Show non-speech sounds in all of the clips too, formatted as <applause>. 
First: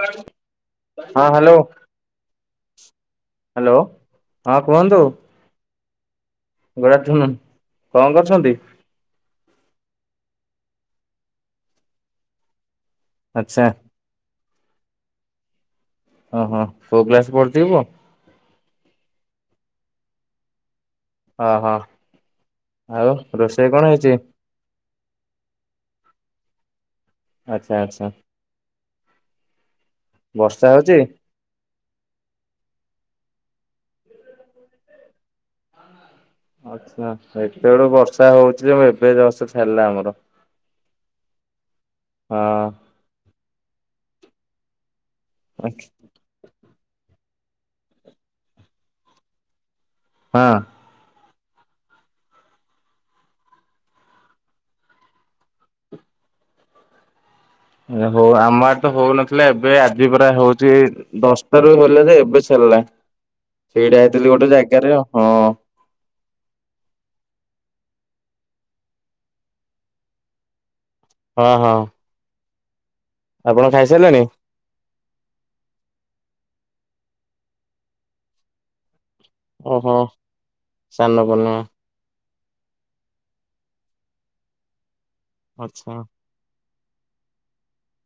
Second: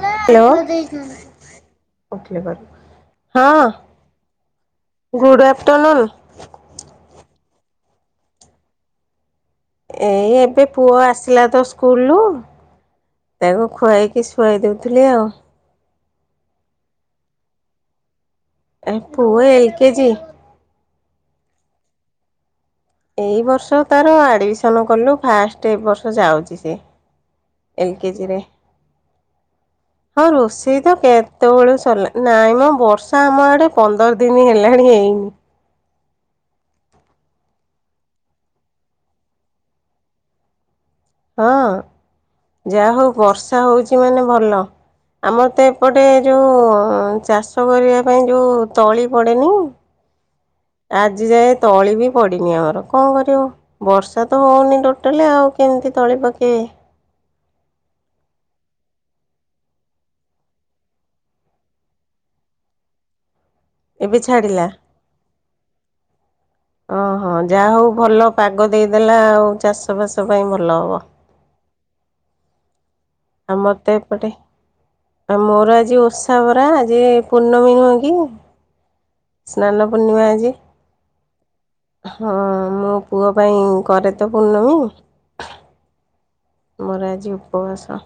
ହଁ, hello, hello! ହଁ, କୁହନ୍ତୁ। ତଲଲ୍। ଗଳାଝୁନ୍ କଣ କରୁଛନ୍ତି? ଏଇ ଏବେ ପୁଅ ଆସିଲା ତ ସ୍କୁଲ ରୁ! ଆଚ୍ଛା ତାକୁ ଖୁଆଇକି ଶୁ ଉଆଇ ଦେଉଥିଲି ଆଉ। ଓହୋ! କୋଉ କ୍ଲାସ୍ ପଢୁଚିକି ପୁଅ? ଏ ପୁଅ ଏଲ୍ କେଜି। ହ ହଁ। ଏଇ ବର୍ଷ ତାର ଆଡମିସନ୍ କଲୁ। ଫାଷ୍ଟ ଏ ବର୍ଷ ଯାଉଛି ସେ। ଆଚ୍ଛା ଏଲ ଆଚ୍ଛା। କେଜିରେ ହଁ, ବର୍ଷା ରୋଷେଇ ତ ହଉଛି? କେତେବେଳୁ ସ ସଲା। ନାଇଁ ମ, ବର୍ଷା ଆମ ଆଡେ ପନ୍ଦର ଦିନ ହେଲାଣି ହେଇନି। ଆଚ୍ଛା, ହେତେବେଳୁ ବର୍ଷା ହଉଛି ଯେ, ଏବେ ଜଷ୍ ଛାରଲା ଆମର। ହଁ, ହଁ ଯାହା ହଉ ବର୍ଷା ହଉଛି ମାନେ ଭଲ। ଆମର ତ ଏପଟେ ଯୋଉଁ ହଁ, ଚାଷ କରିବା ପାଇଁ ଯଉଁ ତଳି ପଡ଼େନି! ହଁ ଆଜି ଯାଏଁ ତ୍ ତଳି ବି ପଡ଼ିନି ଆମର। କଣ କରିବ! ବର୍ଷା ତ ହଉନି ଟୋଟାଲି ଆଉ କେମିତି ତଳି ପକେଇବେ? ଓହୋ ଆମ ଆଡ ତ ହଉନଥିଲା ଏବେ ଆଜି ପରା ହଉଛି ଦଶଟାରୁ ହେଲେ ଯେ ଏବେ ସରଲା। ସେଇଟା ଏବେ ଆଇଥିଲୁ ଗୋଟେ ଛାଡ଼ିଲା ଜାଗାରେ ହଁ। ଓହୋ ଯାହା ହଉ ଭଲ ପାଗ ଦେଇଦେଲା ଆଉ ଚାଷବାସ ପାଇଁ ଭଲ ହବ। ହଁ ହଁ। ଆଉ ଆପଣ ମତେ ଖାଇସାରିଲେଣି? ଏପଟେ ଆଉ ମୋର ଆଜି ଓଷା ବରା ଯେ ପୂର୍ଣ୍ଣମୀ ନୁହେଁ କି ସ୍ନାନ ଓହୋ ପୂର୍ଣ୍ଣିମା ଆଜି। ସାନ ପୂର୍ଣ୍ଣିମା ହଁ ମୋ ପୁଅ ପାଇଁ କରେ ତ ପୂର୍ଣ୍ଣମୀ। ଆଚ୍ଛା। ମୋର ଆଜି ଉପବାସ।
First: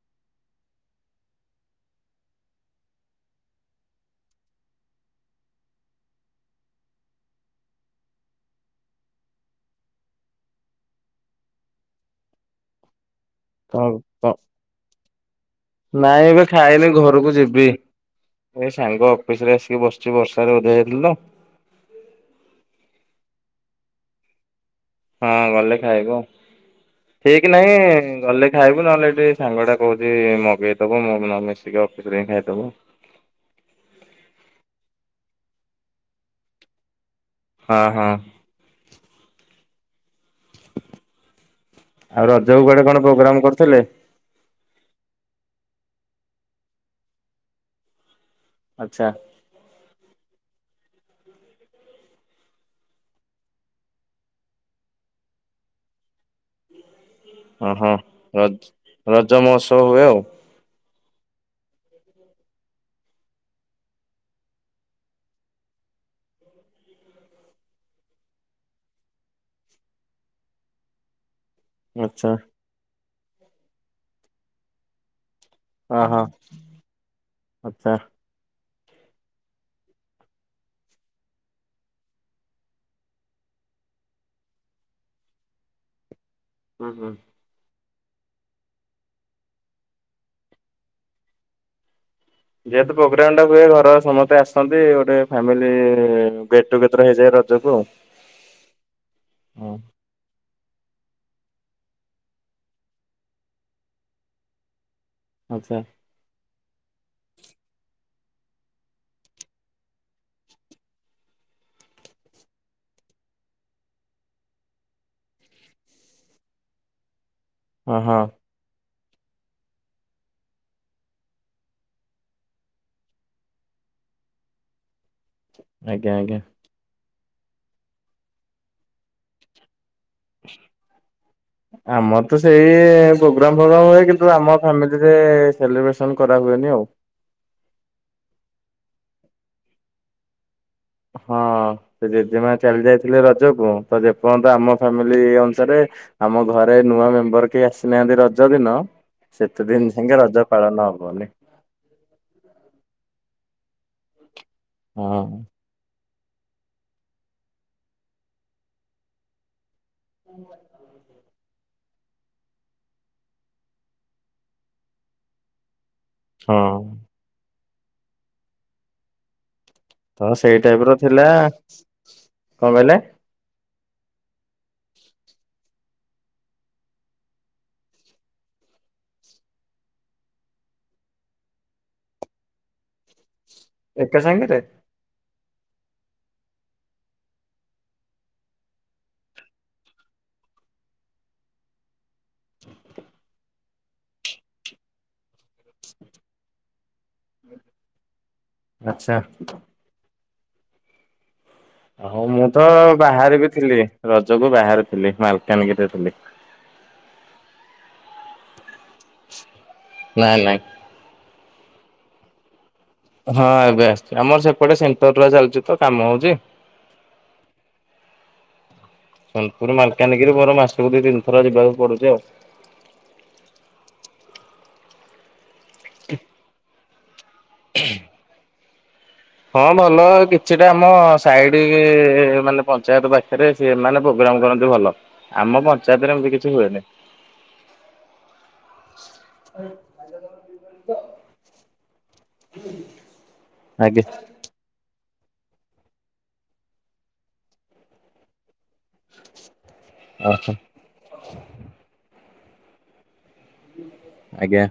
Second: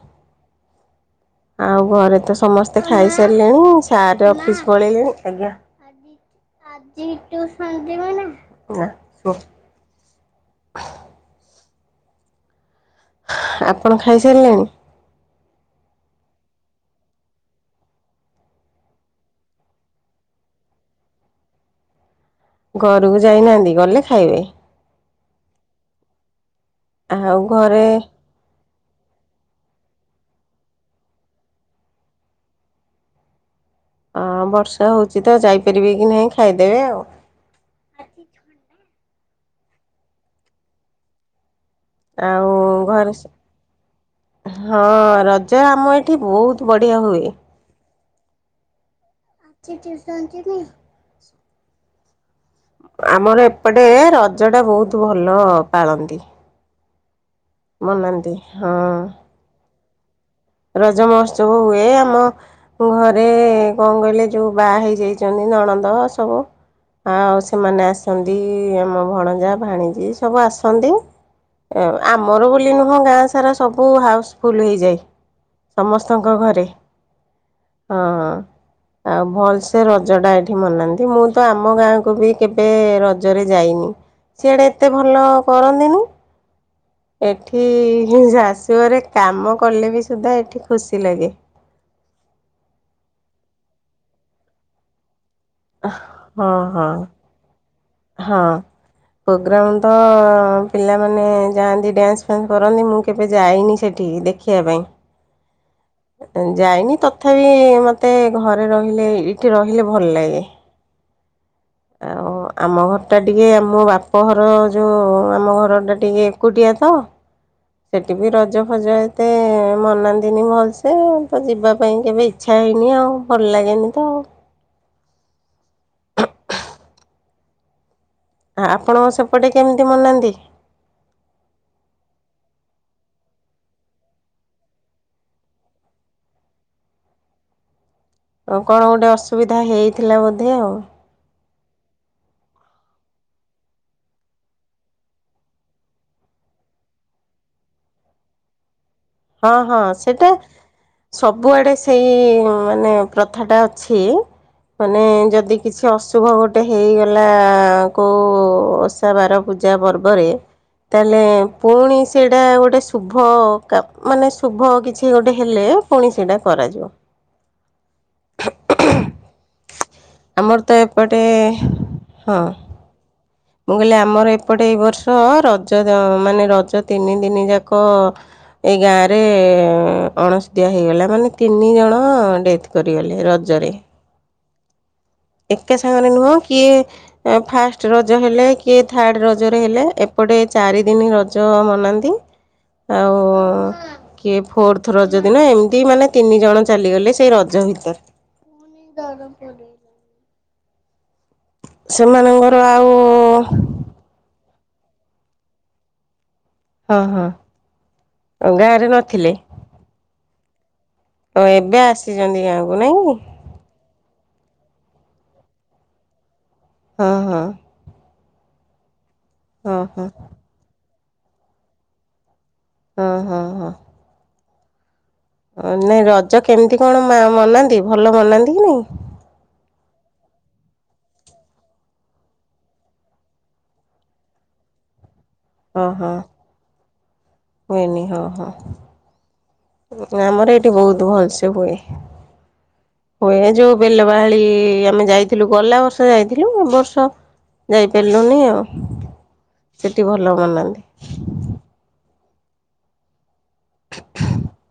ଆଉ ଘରେ ତ ସମସ୍ତେ ଖାଇସାରିଲେଣି ସାର୍ ଅଫିସ ପଳେଇଲେଣି ଆଜ୍ଞା ଆଜି ଟୁ ସନଯିବିନି ନା ବ। <inaudible> କଣ ଆପଣ କଣ ଖାଇସାରିଲେଣି? ନାଇଁ ଏବେ ଖାଇନି ଘରକୁ ଯିବି। ଏ ସାଙ୍ଗ ଅଫିସ ରେ ଆସିକି ବସିଚି ବର୍ଷରେ ଓଦା ହୋଇ ଯାଇଥିଲ ତ। ଘରକୁ ଯାଇନାହାନ୍ତି ଗଲେ ଖାଇବେ। ହଁ ଗଲେ ଖାଇବୁ ଆଉ ଠିକ୍ ନାହିଁ ଘରେ ଗଲେ ଖାଇବୁ ନହେଲେ ଏଠି ସାଙ୍ଗ ଟା କହୁଛି ମଗେଇଦବ ମୋମୋ ମିଶିକି ଅଫିସ ରେ ହିଁ ଖାଇଦବୁ। ହଁ ବର୍ଷା ହଉଛି ତ ଯାଇପାରିବେ କି ନାହିଁ ଖାଇଦେବେ ଆଉ। ହଁ ହଁ। <inaudible> ଆଉ ରଜକୁ କୁଆଡେ କଣ ଘରେ ପ୍ରୋଗ୍ରାମ କରିଥିଲେ? ସ ହଁ ରଜ ଜ ଆମ ଏଇଠି ବହୁତ ବଢ଼ିଆ ହୁଏ। ଆଛା। ଆଜି ଟିୟୁସନ୍‌ ଯିବି? ଆମର ଏପଟେ ରଜ ଟା ବହୁତ ଭଲ ପାଳନ୍ତି। ହଁ ହଁ ମନାନ୍ତି ହଁ ରଜ-ରଜ ମହୋତ୍ସବ ହୁଏ ଆଉ। ରଜ ମହୋତ୍ସବ ହୁଏ ଆମ ଘରେ କଣ କହିଲେ ଯେଉଁ ବାହା ହେଇଯାଇଛନ୍ତି ନଣନ୍ଦ ନ୍ଦ ସବୁ। ଆଉ ସେମାନେ ଆସନ୍ତି ଆମ ଭଣଜା ଭାଣିଜୀ ସବୁ ଆସନ୍ତି। ଆଚ୍ଛା ଆମର ବୋଲି ନୁହଁ ଗାଁ ସାରା ସବୁ ହାଉସଫୁଲ ହେଇଯାଏ। ହଁ ହଁ ସମସ୍ତଙ୍କ ଘରେ ଆଚ୍ଛା। ହଁ ହଁ। ଆଉ ଭଲ ସେେ ରଜଟା ଏଠି ମନାନ୍ତି ମୁଁ ତ ଆମ ଗାଁକୁ ବି କେବେ ରଜରେ ଯାଇନି। ସିଆଡ଼େ ଏତେ ଭଲ କରନ୍ତିନି। ହୁଁ ହୁଁ। ଏଠି ଶାଶୁଘରେ କାମ କଲେ ବି ସୁଦ୍ଧା ଏଠି ଖୁସି ଲାଗେ। ଯେହେତୁ ପ୍ରୋଗ୍ରାମ ଟା ହୁହେ ଘରର ସମସ୍ତେ ଆସନ୍ତି ଗୋଟେ ଫ୍ୟାମିଲି ହଁ ଗେଟ ହଁ ଟୁଗେଦର ହେଇଯାଏ ରଜକୁ ଆଉ। ହଁ ହଁ ପ୍ରୋଗ୍ରାମ ତ ପିଲାମାନେ ଯାଆନ୍ତି ଡ୍ୟାନ୍ସ ଫାନ୍ସ କରନ୍ତି ମୁଁ କେବେ ଯାଇନି ସେଠିକି ଦେଖିବା ପାଇଁ। ଆଚ୍ଛା ଯାଇନି ତଥାପି ମତେ ଘରେ ରହିଲେ ଏଇଠି ରହିଲେ ଭଲ ଲାଗେ। ଆଉ <inaudible> ଆମ ଘରଟା ଟିକେ ଆମ ବାପଘର ଯେଉଁ ଆମ ଘରଟା ଟିକେ ଏକୁଟିଆ ତ। ହଁ ସେଠି ହଁ ବି ରଜ ଭଜ ଏ <inaudible> ମନାନ୍ତିନି ଭଲସେ ତ ଯିବା ପାଇଁ କେବେ ଇଚ୍ଛା ହେଇନି ଆଉ ଭଲ ଲାଗେନି ତ। <inaudible> ଆଜ୍ଞା ଆଜ୍ଞା। ଆ-ଆପଣଙ୍କ ସେପଟେ କେମିତି ମନାନ୍ତି? ଆମର ତ ସେଇ ପ୍ରୋଗ୍ରାମ ଫୋଗ୍ରାମ ହୁଏ କିନ୍ତୁ ଆମ ଫାମିଲିରେ ସେଲିବ୍ରେସନ କରା ହୁଏନି ଆଉ। ହ <inaudible> ଆଉ କଣ ଗୋଟେ ଅସୁବିଧା ହେଇଥିଲା ବୋଧେ ଆଉ। ହଁ। ସେ ଜେଜେମା ଚାଲି ଯାଇଥିଲେ ରଜକୁ ତ ଯେପର୍ଯ୍ୟନ୍ତ ଆମ ଫ୍ୟାମିଲି ଅନୁସାରେ ଆମ ଘରେ ନୂଆ ମେମ୍ବର କେହି ଆସିନାହାନ୍ତି ରଜ ଦିନ ହଁ ସେତେ ହଁ ଦିନ ଯାଙ୍କେ ସେଟା ରଜ ପାଳନ ହବନି ସବୁଆଡେ ସେଇ ମାନେ ପ୍ରଥାଟା ଅଛି ମାନେ ହଁ ଯଦି କିଛି ଅସୁ ଶୁଭ ଗୋଟେ ହେଇଗଲା କୋଉ ଓଷା ବାର ପୂ ଜା ପର୍ବରେ ତାହେଲେ ପୁଣି ସେଇଟା ଗୋଟେ ଶୁଭ କା ମାନେ ଶୁଭ କିଛି ଗୋଟେ ହେଲେ ପୁଣି ସେଇଟା ହଁ କରାଯିବ। ତ ସେଇ ଆମର ତ ଟାଇପ ର ଏପଟେ ଥିଲା ହୁଁ। କଣ କହିଲେ? ମୁଁ କହିଲି ଆମର ଏପଟେ ଏଇ ବର୍ଷ ରଜ ଦ ମାନେ ରଜ ତିନି ଦିନି ଯାକ ଏଇ ଗାଁରେ ଅଣସୋଦିଆ ହେଇଗଲା ମାନେ ତିନି ଜଣ ଡେଥ କରିଗଲେ ର ଏକା ସାଙ୍ଗେରେ? ଏକା ସାଙ୍ଗରେ ନୁହଁ କିଏ ଏ ଫାଷ୍ଟ ରଜ ହେଲେ କିଏ ଥାର୍ଡ ରଜରେ ହେଲେ ଏପ ଏପଟେ ଚାରିଦିନି ରଜ ମନାନ୍ତି। ଆଉ କିଏ ଫୋର୍ଥ ରଜ ଦିନ ଏମିତି ମାନେ ତିନି ଜଣ ଚାଲିଗଲେ ସେଇ ରଜ ଭିତରେ। ଆଚ୍ଛା। ହ ହଉ ମୁଁ ସେମାନଙ୍କର ତ ଆଉ ବାହାରେ ବି ଥିଲି ରଜକୁ ବାହାରେ ଥିଲି ମାଲକାନଗିରିରେ ଥିଲି। ହଁ ହଁ। ଆଉ ଗାଁରେ ନଥିଲେ? ନାଇଁ ନାଇଁ। ଓହୋ ଏବେ ଆସିଛନ୍ତି ଗାଁ। ହଁ ଏବେ ଆସିଛି ଆମର ସେପଟେ ସେଣ୍ଟରୁଆ ଚାଲିଚି ତ କାମ ହଉଚି। ହଁ ହଁ। ସୋନପୁର ହଁ ହଁ ମାଲକାନଗିରି ମୋର ମାସକୁ ଦୁଇ ତିନିଥର ଯିବାକୁ ପଡୁଚି ଆଉ। ହଁ ହଁ ହଁ। ଅ ନାଇଁ ରଜ କେମିତି କଣ ମା-ମନାନ୍ତି ଭଲ ମନାନ୍ତି କି ନାଇଁ? ହଁ ଭଲ କିଛିଟା ଆମ ସାଇଡି ମାନେ ପଞ୍ଚାୟତ ପାଖେରେ ସେମାନେ ପୋଗା ଗ୍ରାମ କରନ୍ତି ଭଲ। ଆମ ହଁ ହଁ ପଞ୍ଚାୟତରେ ଏମିତି କିଛି ହୁଏନି। ହୁଏନି ହଁ ହଁ। ଉଁ ଆମର ଏଇଠି ବହୁତ ଭଲସେ ହୁଏ। ହୁଏ ଯୋଉ ଆଜ୍ଞା ବେଲବାହାଳି ଆମେ ଯାଇ ଥିଲୁ ଗଲା ବର୍ଷ ଯାଇଥିଲୁ ଏ ବର୍ଷ ଯାଇପାରିଲୁନି ଆଉ। ସେଠି ଭଲ ଓହୋ ମନାନ୍ତି। ଆଜ୍ଞା।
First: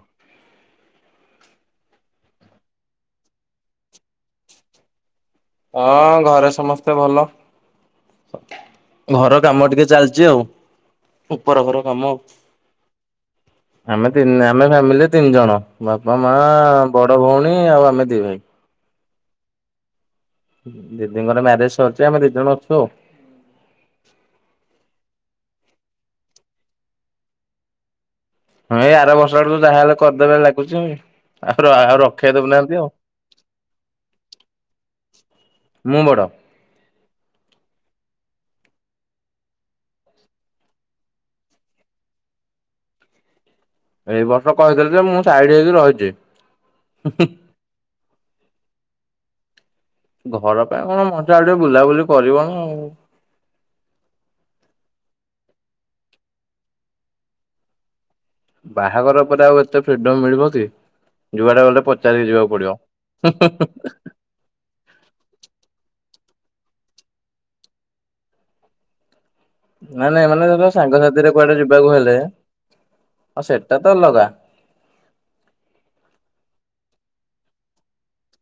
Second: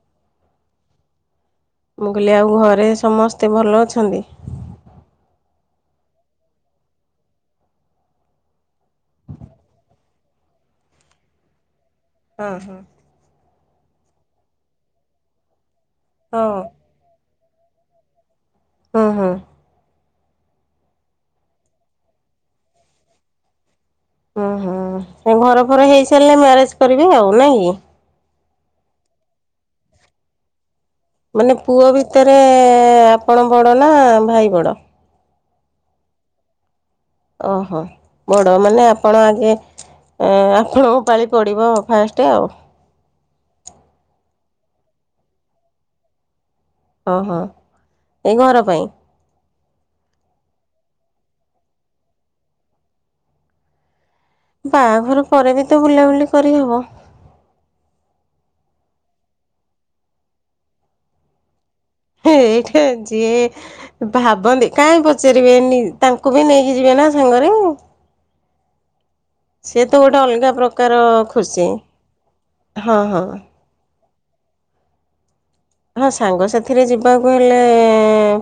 ମୁଁ କହିଲି ଆଉ ଘରେ ସମସ୍ତେ ଭଲ ଅଛନ୍ତି? ହଁ ଘରେ ସମସ୍ତେ ଭଲ। ଘର କାମ ଟିକେ ଚାଲିଚି ଆଉ ଉପର ଘର। ଆମ ହଁ ହଁ ଆମେ ତିନି ଆମେ ଫ୍ୟାମିଲିରେ ତିନି ଜଣ। ବାପା, ହଁ। ମାଆ, ବଡ ଭଉଣୀ ଆଉ ଆମେ ଦି ଭାଇ। ହଁ ହଁ। ଦିଦିଙ୍କର ମ୍ୟାରେଜ ସରଚି ଆମେ ଦି ଜଣ ଅଛୁ ଆଉ। ହୁଁ ହୁଁ ହୁଁ ଘର ଫର ହେଇ ସାରିଲେ ମ୍ୟାରେଜ କରିବେ ଆଉ ନାଇଁ କି? ହଁ ଏଇ ଆର ବର୍ଷ ଆଡୁକୁୁ ଯାହାହେଲେ କରଦେବେ ଲାଗୁଛି। ମାନେ ଆଉ ପୁଅ ଆଉ ରଖେଇ ଭିତରେ ଦଉନାହାନ୍ତି ଆଉ ଆପଣ ବଡ ନା ଭାଇ ବଡ? ମୁଁ ବଡ଼। ଓହୋ ବଡ ମାନେ ଆପଣ ଆଗେ ଏ ଆପଣଙ୍କ ପାଳି ପଡିବ ଫାଷ୍ଟେ ଆଉ। ଏଇ ବର୍ଷ କହିଥିଲେ ଯେ ମୁଁ ସାଇଡି ହେଇକି ରହିଛି। ହଁ ହଁ। ଏଇ ଘର ପାଇଁ? ଘର ପାଇଁ କଣ ମଜା ଆଉ ଟିକେ ବୁଲାବୁଲି କରିବ ଆଉ। ବାହାଘର ପରେ ବି ତ ବୁଲାବୁଲି କରିହବ। ବାହାଘର ପରେ ଆଉ ଏତେ ଫ୍ରିଡମ ମିଳିବ କି ଯୁଆଟା ଗଲେ ପଚାରିକି ଯିବାକୁ ପଡିବ। ହୁଁ ଏଇଟା ଯିଏ ହୁଁ ଭାବନ୍ତି କାଇଁ ହିଁ ପଚାରିବେନି। ତାଙ୍କୁ ବି ନେଇକି ଯିବେନା ସାଙ୍ଗରେ। ସିଏ ତ ନାଇଁ ଗୋଟେ ନାଇଁ ମାନେ ଅଲଗା ତ ପ୍ରକାର ସାଙ୍ଗସାଥିରେ କୁଆଡେ ଖୁସି ଯିବାକୁ ହେଲେ ହଁ ହଁ। ଆଉ ସେଟା ତ ଅଲଗା <inaudible> ହଁ ସାଙ୍ଗସାଥିରେ ଯିବାକୁ ହେଲେ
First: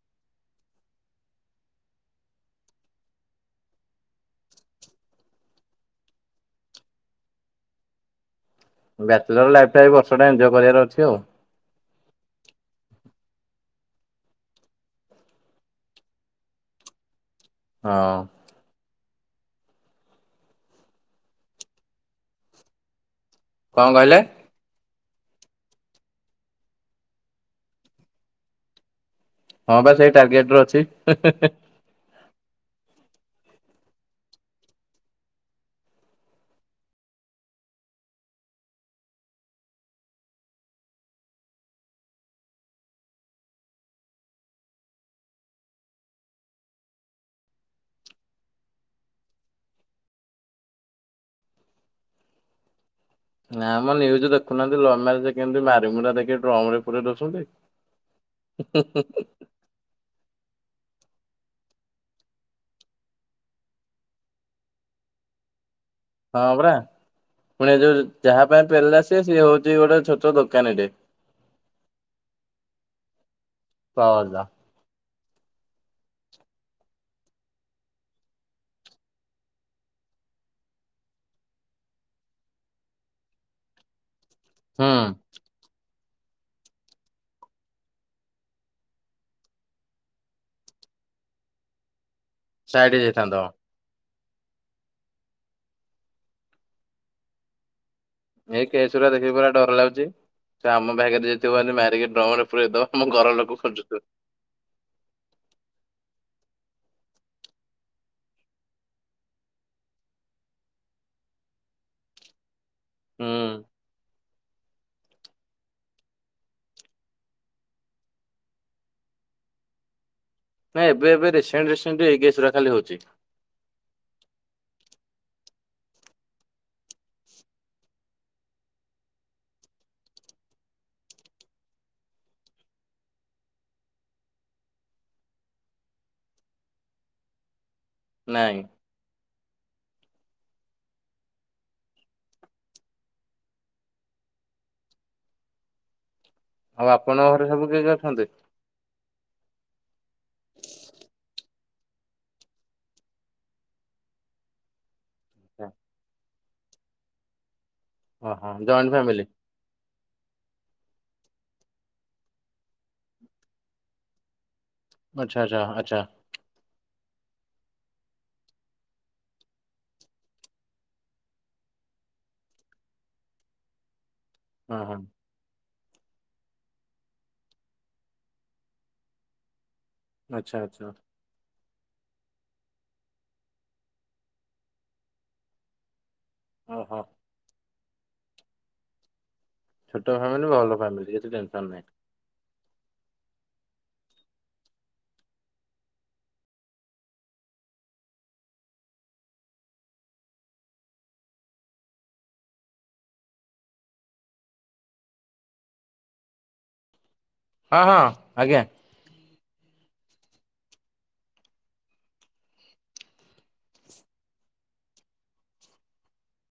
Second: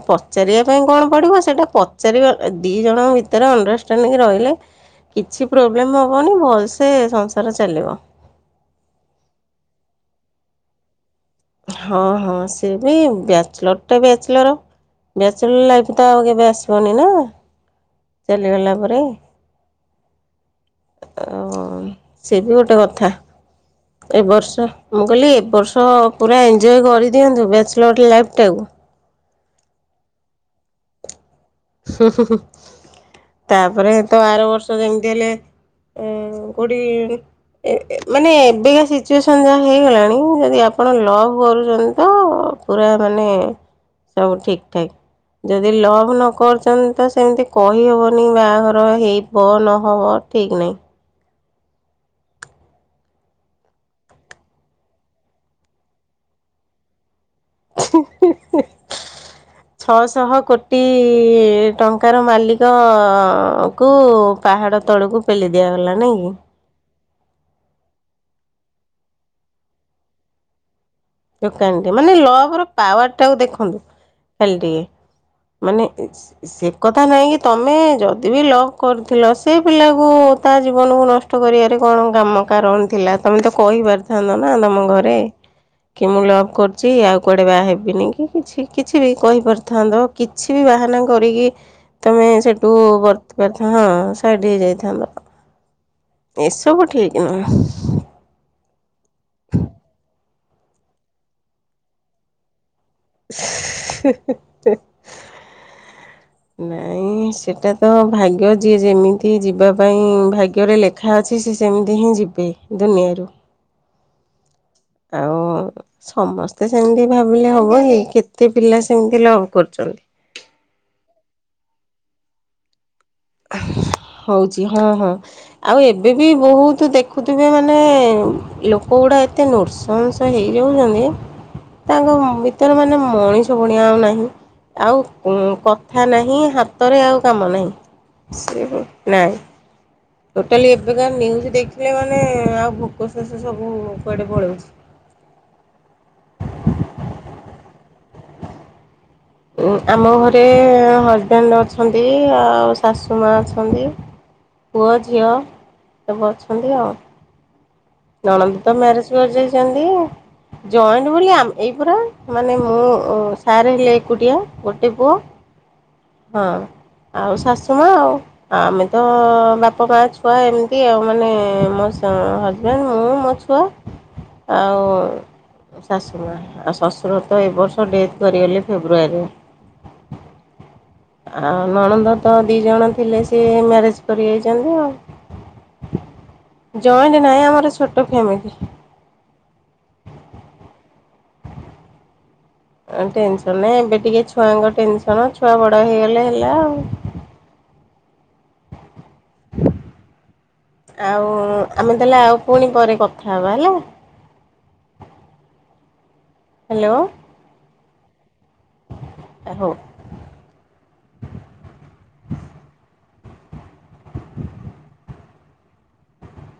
ପଚାରିବା ପାଇଁ କଣ ପଡିବ ସେଇଟା ପଚାରିବା ଦି ଜଣ ଭିତରେ ଅଣ୍ଡରଷ୍ଟାଣ୍ଡିଙ୍ଗ ରହିଲେ କିଛି ପ୍ରୋବ୍ଲେମ ହବନି ଭଲସେ ସଂସାର ଚାଲିବ। ବ୍ୟାଚଲର ଲାଇଫ ଟା ଏ ବର୍ଷଟା ଏନଜୟ କରିବାର ଅଛି ଆଉ। ହଁ ହଁ ସି ବି ବ୍ୟାଚଲର ଟେ ବ୍ୟାଚଲର। ବ୍ୟାଚଲର ଲାଇଫ ତ ଆଉ କେବେ ଆସିବନି ନା ହଁ ଚାଲିଗଲା ପରେ। ଓ ସେ ବି ଗୋଟେ କଥା କଣ କହିଲେ? ଏ ବର୍ଷ ମୁଁ କହିଲି ଏବ ବର୍ଷ ପୁରା ଏନଜୟ କରିଦିଅନ୍ତୁ ବ୍ୟାଚଲର୍ ଲାଇଫଟାକୁ। ହଁ ପା ସେଇ ଟାର୍ଗେଟ ରେ ଅଛି। ତାପରେ ତ ଆର ବର୍ଷ ଯେମିତି ହେଲେ ଆ କୋଉଠି ମାନେ ଏବେକା ସିଚୁଏସନ ଯାହା ହେଇଗଲାଣି ଯଦି ଆପଣ ଲଭ କରୁଛନ୍ତି ତ ପୁରା ମାନେ ସବୁ ଠିକ୍ ଠାକ୍ ଯଦି ଲଭ୍ ନ କରୁଛନ୍ତି ତ ସେମିତି କହିବନି ବାହାଘର ହେବ ନହବ ଠିକ ନାହିଁ। ନା ମ ନ୍ୟୁଜ ଦେଖୁନାହାନ୍ତି ଲଭ ମ୍ୟାରେଜ କେମିତି ମାରି ମୁରା ଦେଇକି ଡ୍ରମରେ ପୁରେଇ ଦଉଛନ୍ତି। ହୁଁ ଛଅଶହ କୋଟି ଟଙ୍କାର ମାଲିକକୁ ପାହାଡ ତଳକୁ ପେଲି ଦିଆ ଲାଇନ ନାହିଁ କି? ହୁଁ ହଁ ପରା ପୁଣି ଏ ଯୋଉ ଯାହା ପାଇଁ ପେଲିଲା ସିଏ ହଉଛି ଗୋଟେ ଛୋଟ ଦୋକାନିଟେ। ଦୋକାନୀ ଟେ ମାନେ ଲଭ ର ପାୱାର ଟାକୁ ଦେଖନ୍ତୁ ଖାଲି ଟିକେ। ମାନେ ସେ କଥା ନାଇଁ କି ତମେ ଯଦି ବିି ଲଭ କରୁଥିଲ ସେ ପିଲାକୁ ତା ଜୀବନକୁ ନଷ୍ଟ କରିବାରେ କଣ କାମ କାରଣ ଥିଲା ତମେ ତ କହିବାର ଥାନ୍ତ ନା ତମ ହୁଁ। ଘରେ। କି ମୁଁ ଲଭ୍ କରୁଛି ଆଉ କୁଆଡେ ବାହା ହେବିନି କି କିଛି କିଛି ବି କହିପାରିଥାନ୍ତ କିଛି ବି ବା କରିକି ତମେ ସେଠୁ ସାଇଡ ବର୍ତ୍ତି ହେଇଯାଇଥାନ୍ତ ପାରିଥାନ୍ତ ହଁ। ସେଇଠିକି ଯାଇଥାନ୍ତ ଏସବୁ ଠିକ ନୁହେଁ। ଏଇ କେସ ଗୁରା ଦେଖିକି ପୁରା ଡର ଲାଗୁିଚି ସେ ଆମ ଭାଗ୍ୟରେ ଯଦିଥିବ ଏମିତି ମାରିକି ଡ୍ରମରେ ପୁରେଇଦବ। ଆମ ଘର ଲୋକ ଖୋଜୁଥିବେ। <inaudible> ନାଇଁ ସେଟା ତ ଭାଗ୍ୟ ଯିଏ ଯେମିତି ଯିବା ପାଇଁ ଭାଗ୍ୟରେ ଲେଖା ଅଛି ସେ ସେମିତି ହିଁ ଯିବି ଦୁନିଆରୁ। ହୁଁ ଆଉ ହଁ ସମସ୍ତେ ସେମିତି ଭାବିଲେ ହବ ଏ କେତେ ପିଲା ସେମିତି ଲଭ୍ କରୁଛନ୍ତି। ନାଇଁ ଏବେ ଏବେ ରିସେଣ୍ଟ ରିସେଣ୍ଟ ଏଇ କେସ ଗୁଡା ଖାଲି ହଉଛି। <inaudible> ହଉଛି ହଁ ହଁ ଆଉ ଏବେ ବି ବହୁତ ଦେଖୁଥିବେ ମାନେ ଲୋକ ଗୋଟେ ଲୋକଗୁଡ଼ା ଏତେ ନୃଶଂସ ହେଇଯାଉଛନ୍ତି ତାଙ୍କ ଭିତରେ ମାନେ ମଣିଷ ପଣିଆ ଆଉ ନାହିଁ। ଆଉ କଥା ନାହିଁ ହାତରେ ଆଉ କାମ ନାହିଁ। ନାଇଁ ସେ ନାଇଁ। ଟୋଟାଲି ଏବେ ଯୋଉ ନିଉୟୁଜ ଦେଖିଲେ ମାନେ ଆଉ ଭୋକ ଶୋଷ ସବୁ କୁଆଡେ ପଳଉଛି। ଆଉ ଆପଣଙ୍କ ଘରେ ସବୁ କିଏ କିଏ ଅଛନ୍ତି? ଆମ ଘରେ ହଜବେଣ୍ଡ ଅଛନ୍ତି ଆଉ ଶାଶୁ ମା ଅଛନ୍ତି। ପୁଅ ଝିଅ ସବୁ ଅଛନ୍ତି ଆଉ। ଓହୋ ନଣନ୍ଦ ତ ଜଏଣ୍ଟ ମ୍ୟାରେଜ ଫ୍ୟାମିଲି କରିଯାଇଛନ୍ତି। ଜଏଣ୍ଟ ବୋଲି ଆମେ ଏଇ ପରା ମାନେ ମୁଁ ଉଁ ସାର୍ ହେଲେ ଏକୁଟିଆ ଗୋଟେ ପୁଅ ଆଚ୍ଛା ଆଚ୍ଛା ଆଚ୍ଛା ହଁ। ଆଉ ଶାଶୂମା ଆଉ। ଆମେ ତ ବାପ ମା ଛୁଆ ଏମତି ଆଉ ମାନେ ମୋ ଶା ମୋ ହଜବ୍ୟାଣ୍ଡ, ମୁଁ, ମୋ ଛୁଆ। ହଁ ଆଉ ହଁ ଏ ଶାଶୂ ମା। ଆଉ ଶ୍ୱଶୁର ତ ଏ ବର୍ଷ ଡେଥ୍ କରିଗଲେ ଫେବୃଆରୀରେ। ଆଚ୍ଛା ଆଚ୍ଛା। ଆଉ ନଣନ୍ଦ ତ ଦି ଜଣ ଥିଲେ ସିଏ ମ୍ୟାରେଜ କରି ଯାଇଚନ୍ତି ଆଉ। <unintelligible> ଓହୋ। ଜଏଣ୍ଟ ନାହିଁ ଆମର ଛୋଟ ଫ୍ୟାମିଲି। ଛୋଟ ଫ୍ୟାମିଲି ଭଲ ଫ୍ୟାମିଲି କିଛି ଟେନସନ ନାହିଁ। ଟେନସନ ନାହିଁ ଏବେ ଟିକେ ଛୁଆଙ୍କ ଟେନସନ, ଛୁଆ ବଡ ହେଇଗଲେ ହେଲା ଆଉ। <unintelligible> ଆ <unintelligible> ଆଉ ଆମେ ତାହାଲେ ଆଉ ପୁଣି ପରେ କଥା ହେବା ହେଲା। ଆ <unintelligible> ହ୍ୟାଲୋ। ହଁ ହଁ ଆଜ୍ଞା। <inaudible>